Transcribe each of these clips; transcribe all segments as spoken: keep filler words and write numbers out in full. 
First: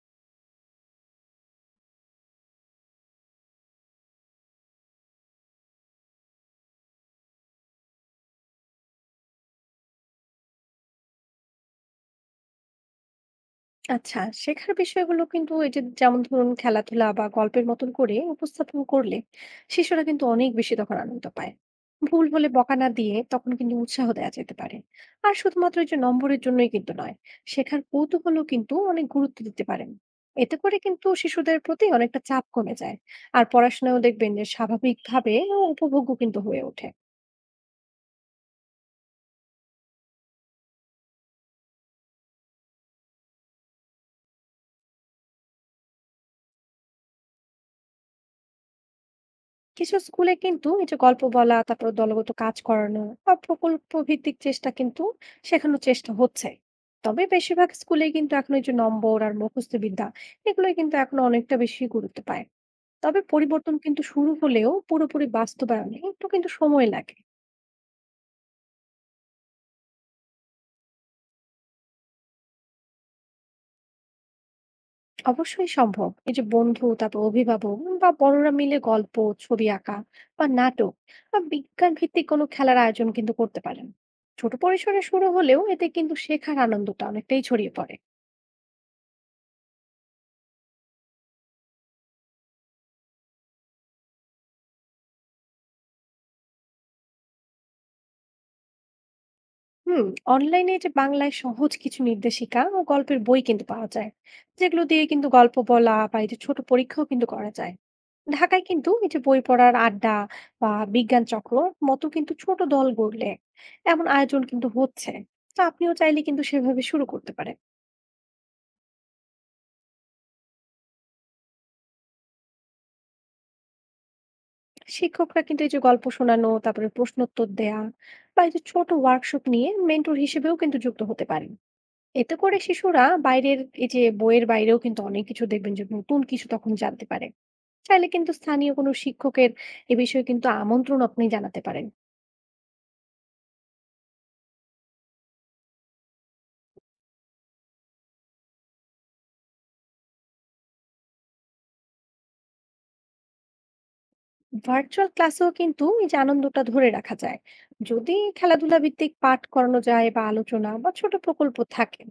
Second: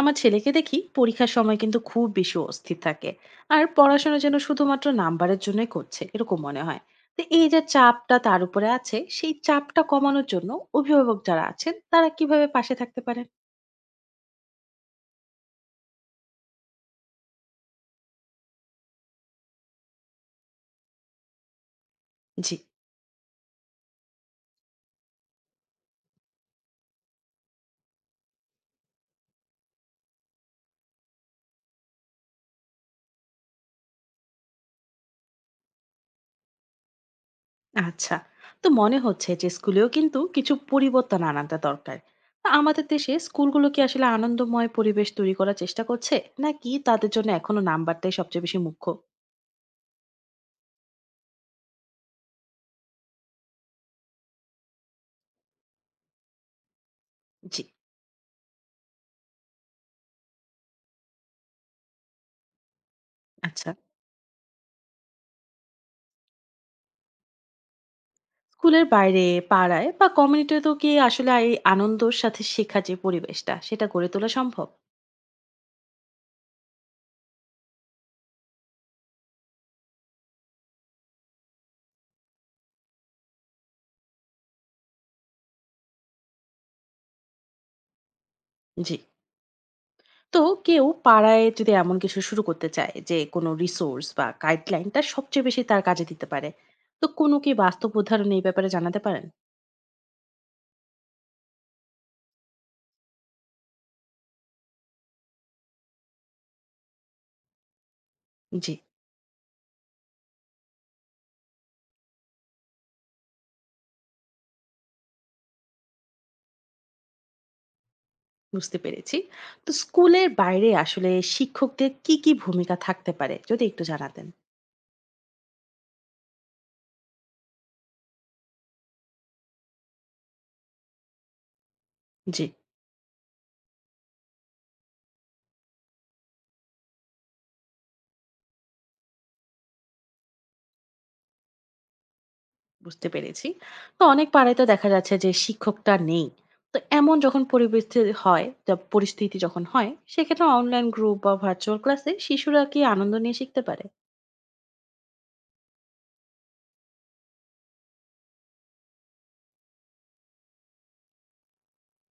আমার ছেলেকে দেখি পরীক্ষার সময় কিন্তু খুব বেশি অস্থির থাকে আর পড়াশোনা যেন শুধুমাত্র নাম্বারের জন্যই করছে এরকম মনে হয়। তো এই যে চাপটা তার উপরে আছে সেই চাপটা কমানোর জন্য অভিভাবক যারা আছেন তারা কিভাবে পাশে থাকতে পারেন? আচ্ছা। শেখার বিষয়গুলো কিন্তু এই যে যেমন ধরুন খেলাধুলা বা গল্পের মতন করে উপস্থাপন করলে শিশুরা কিন্তু অনেক বেশি তখন আনন্দ পায়। ভুল হলে জি। বকা না দিয়ে তখন কিন্তু উৎসাহ দেওয়া যেতে পারে। আর শুধুমাত্র এই যে নম্বরের জন্যই কিন্তু নয়, শেখার কৌতূহলও কিন্তু অনেক গুরুত্ব দিতে পারেন। এতে করে কিন্তু শিশুদের প্রতি অনেকটা চাপ কমে যায়, আর পড়াশোনাও দেখবেন যে স্বাভাবিকভাবে ও উপভোগ্য কিন্তু হয়ে ওঠে। আচ্ছা, তো মনে হচ্ছে যে স্কুলেও কিন্তু কিছু পরিবর্তন আনাটা দরকার। তা আমাদের দেশে স্কুলগুলো কি আসলে আনন্দময় পরিবেশ তৈরি করার চেষ্টা করছে, নাকি তাদের জন্য এখনো নাম্বারটাই সবচেয়ে বেশি মুখ্য? কিছু স্কুলে কিন্তু এই যে গল্প বলা, তারপর দলগত কাজ করানো বা প্রকল্প ভিত্তিক চেষ্টা কিন্তু শেখানোর চেষ্টা হচ্ছে। তবে জি। বেশিরভাগ স্কুলে কিন্তু এখন এই যে নম্বর আর মুখস্থ বিদ্যা, এগুলো কিন্তু এখন অনেকটা বেশি গুরুত্ব পায়। তবে আচ্ছা, পরিবর্তন কিন্তু শুরু হলেও পুরোপুরি বাস্তবায়নে একটু কিন্তু সময় লাগে। স্কুলের বাইরে পাড়ায় বা কমিউনিটিতেও কি আসলে এই আনন্দর সাথে শেখার যে পরিবেশটা সেটা গড়ে তোলা সম্ভব? অবশ্যই সম্ভব। এই যে বন্ধু, তারপর অভিভাবক বা বড়রা মিলে গল্প, ছবি আঁকা, বা নাটক, বা বিজ্ঞান ভিত্তিক কোনো খেলার আয়োজন কিন্তু করতে পারেন। ছোট পরিসরে শুরু হলেও এতে কিন্তু শেখার আনন্দটা অনেকটাই ছড়িয়ে পড়ে। জি। তো কেউ পাড়ায় যদি এমন কিছু শুরু করতে চায় যে কোনো রিসোর্স বা গাইডলাইনটা সবচেয়ে বেশি তার কাজে দিতে পারে, তো কোনো কি বাস্তব উদাহরণ এই ব্যাপারে জানাতে পারেন? হুম। অনলাইনে যে বাংলায় সহজ কিছু নির্দেশিকা ও গল্পের বই কিন্তু পাওয়া যায়, যেগুলো দিয়ে কিন্তু গল্প বলা বা এই যে ছোট পরীক্ষাও কিন্তু করা যায়। ঢাকায় জি, কিন্তু এই যে বই পড়ার আড্ডা বা বিজ্ঞান চক্র মতো কিন্তু ছোট দল গড়লে এমন আয়োজন কিন্তু হচ্ছে। তো আপনিও চাইলে কিন্তু সেভাবে শুরু করতে পারেন। বুঝতে পেরেছি। তো স্কুলের বাইরে আসলে শিক্ষকদের কি কি ভূমিকা থাকতে পারে যদি একটু জানাতেন। শিক্ষকরা কিন্তু এই যে গল্প শোনানো, তারপরে প্রশ্নোত্তর দেয়া বা এই যে ছোট ওয়ার্কশপ নিয়ে মেন্টর হিসেবেও কিন্তু যুক্ত হতে পারেন। এতে জি। করে শিশুরা বাইরের এই যে বইয়ের বাইরেও কিন্তু অনেক কিছু দেখবেন যে নতুন কিছু তখন জানতে পারে। চাইলে কিন্তু স্থানীয় কোনো শিক্ষকের এ বিষয়ে কিন্তু আমন্ত্রণ আপনি জানাতে পারেন। বুঝতে পেরেছি। তো অনেক পাড়ায় তো দেখা যাচ্ছে যে শিক্ষকটা নেই। তো এমন যখন পরিবেশে হয়, তা পরিস্থিতি যখন হয়, সেক্ষেত্রে অনলাইন গ্রুপ বা ভার্চুয়াল ক্লাসে শিশুরা কি আনন্দ নিয়ে শিখতে পারে? ভার্চুয়াল ক্লাসেও কিন্তু এই যে আনন্দটা ধরে রাখা যায়, যদি খেলাধুলা ভিত্তিক পাঠ করানো যায় বা আলোচনা বা ছোট প্রকল্প থাকে।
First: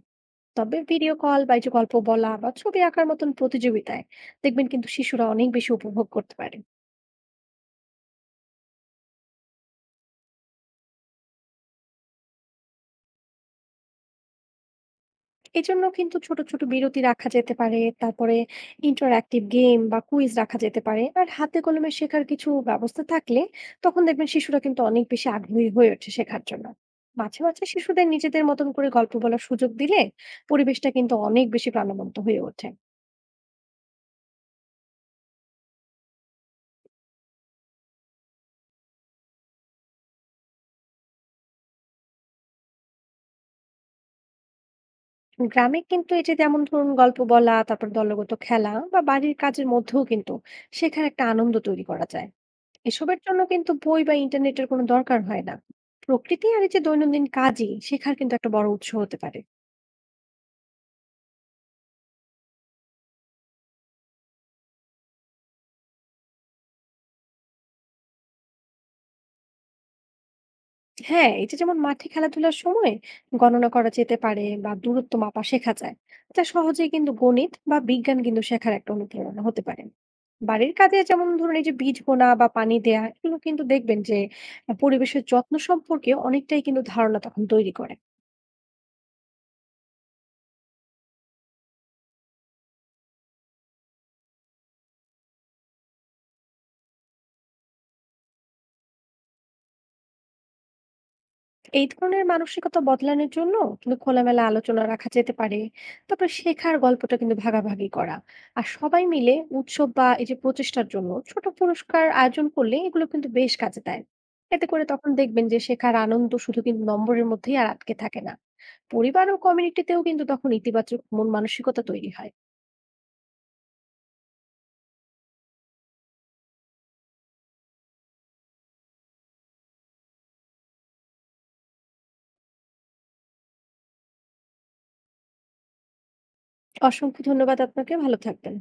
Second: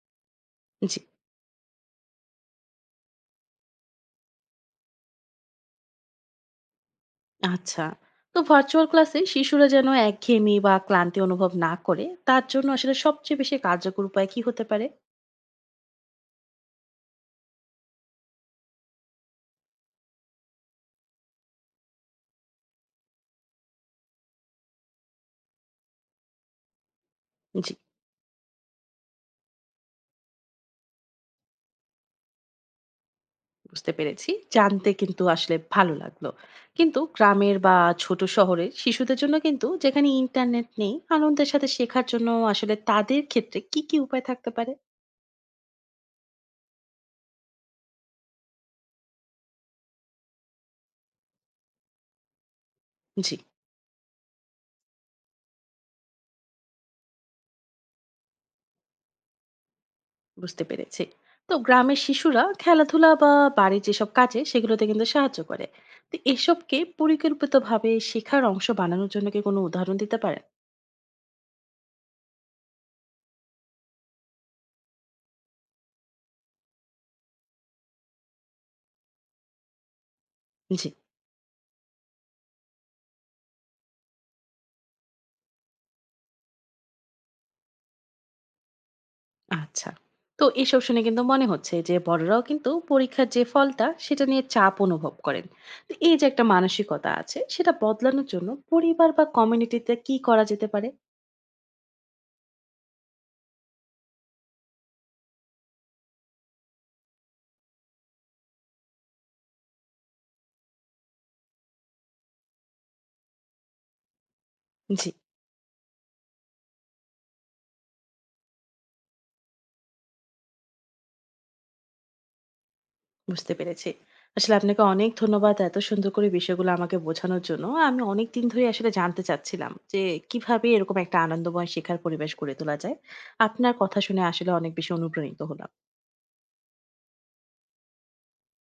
তবে জি। ভিডিও কল বা এই যে গল্প বলা বা ছবি আঁকার মতন প্রতিযোগিতায় দেখবেন কিন্তু শিশুরা অনেক বেশি উপভোগ করতে পারে। আচ্ছা, তো ভার্চুয়াল ক্লাসে শিশুরা যেন একঘেয়েমি বা ক্লান্তি অনুভব না করে, তার জন্য আসলে সবচেয়ে বেশি কার্যকর উপায় কি হতে পারে? এজন্য কিন্তু ছোট, ছোট বিরতি রাখা যেতে পারে। তারপরে ইন্টারঅ্যাক্টিভ গেম বা কুইজ রাখা যেতে পারে। আর হাতে কলমে শেখার কিছু ব্যবস্থা থাকলে তখন দেখবেন শিশুরা কিন্তু অনেক বেশি আগ্রহী হয়ে ওঠে শেখার জন্য। মাঝে, মাঝে জি। শিশুদের নিজেদের মতন করে গল্প বলার সুযোগ দিলে পরিবেশটা কিন্তু অনেক বেশি প্রাণবন্ত হয়ে ওঠে। বুঝতে পেরেছি। জানতে কিন্তু আসলে ভালো লাগলো, কিন্তু গ্রামের বা ছোট শহরের শিশুদের জন্য কিন্তু যেখানে ইন্টারনেট নেই, আনন্দের সাথে শেখার জন্য আসলে তাদের ক্ষেত্রে কি কি উপায় থাকতে পারে? গ্রামে কিন্তু এই যে যেমন ধরুন গল্প বলা, তারপর দলগত খেলা বা বাড়ির কাজের মধ্যেও কিন্তু শেখার একটা আনন্দ তৈরি করা যায়। এসবের জি। জন্য কিন্তু বই বা ইন্টারনেটের কোনো দরকার হয় না। প্রকৃতি আর এই যে দৈনন্দিন কাজই শেখার কিন্তু একটা বড় উৎস হতে পারে। বুঝতে পেরেছি। তো গ্রামের শিশুরা খেলাধুলা বা বাড়ির যেসব কাজে সেগুলোতে কিন্তু সাহায্য করে, তো এসবকে পরিকল্পিতভাবে শেখার অংশ বানানোর জন্য কি কোনো উদাহরণ দিতে পারেন? হ্যাঁ, এই যে যেমন মাঠে খেলাধুলার সময় গণনা করা যেতে পারে বা দূরত্ব মাপা শেখা যায়, যা সহজেই কিন্তু গণিত বা বিজ্ঞান কিন্তু শেখার একটা অনুপ্রেরণা হতে পারে। বাড়ির জি। কাজে যেমন ধরুন এই যে বীজ বোনা বা পানি দেয়া, এগুলো কিন্তু দেখবেন যে আহ, পরিবেশের যত্ন সম্পর্কে অনেকটাই কিন্তু ধারণা তখন তৈরি করে। আচ্ছা, তো এসব শুনে কিন্তু মনে হচ্ছে যে বড়রাও কিন্তু পরীক্ষার যে ফলটা সেটা নিয়ে চাপ অনুভব করেন। তো এই যে একটা মানসিকতা আছে সেটা বদলানোর জন্য পরিবার বা কমিউনিটিতে কি করা যেতে পারে? এই ধরনের মানসিকতা বদলানোর জন্য কিন্তু খোলামেলা আলোচনা রাখা যেতে পারে। তারপর শেখার গল্পটা কিন্তু ভাগাভাগি করা, আর সবাই মিলে উৎসব বা এই যে প্রচেষ্টার জন্য ছোট পুরস্কার আয়োজন করলে এগুলো কিন্তু বেশ কাজে দেয়। এতে করে জি, তখন দেখবেন যে শেখার আনন্দ শুধু কিন্তু নম্বরের মধ্যেই আর আটকে থাকে না, পরিবার ও কমিউনিটিতেও কিন্তু তখন ইতিবাচক মন মানসিকতা তৈরি হয়। বুঝতে পেরেছি। আসলে আপনাকে অনেক ধন্যবাদ এত সুন্দর করে বিষয়গুলো আমাকে বোঝানোর জন্য। আমি অনেকদিন ধরেই আসলে জানতে চাচ্ছিলাম যে কিভাবে এরকম একটা আনন্দময় শেখার পরিবেশ গড়ে তোলা যায়। আপনার কথা শুনে আসলে অনেক বেশি অনুপ্রাণিত হলাম। অসংখ্য ধন্যবাদ আপনাকে, ভালো থাকবেন।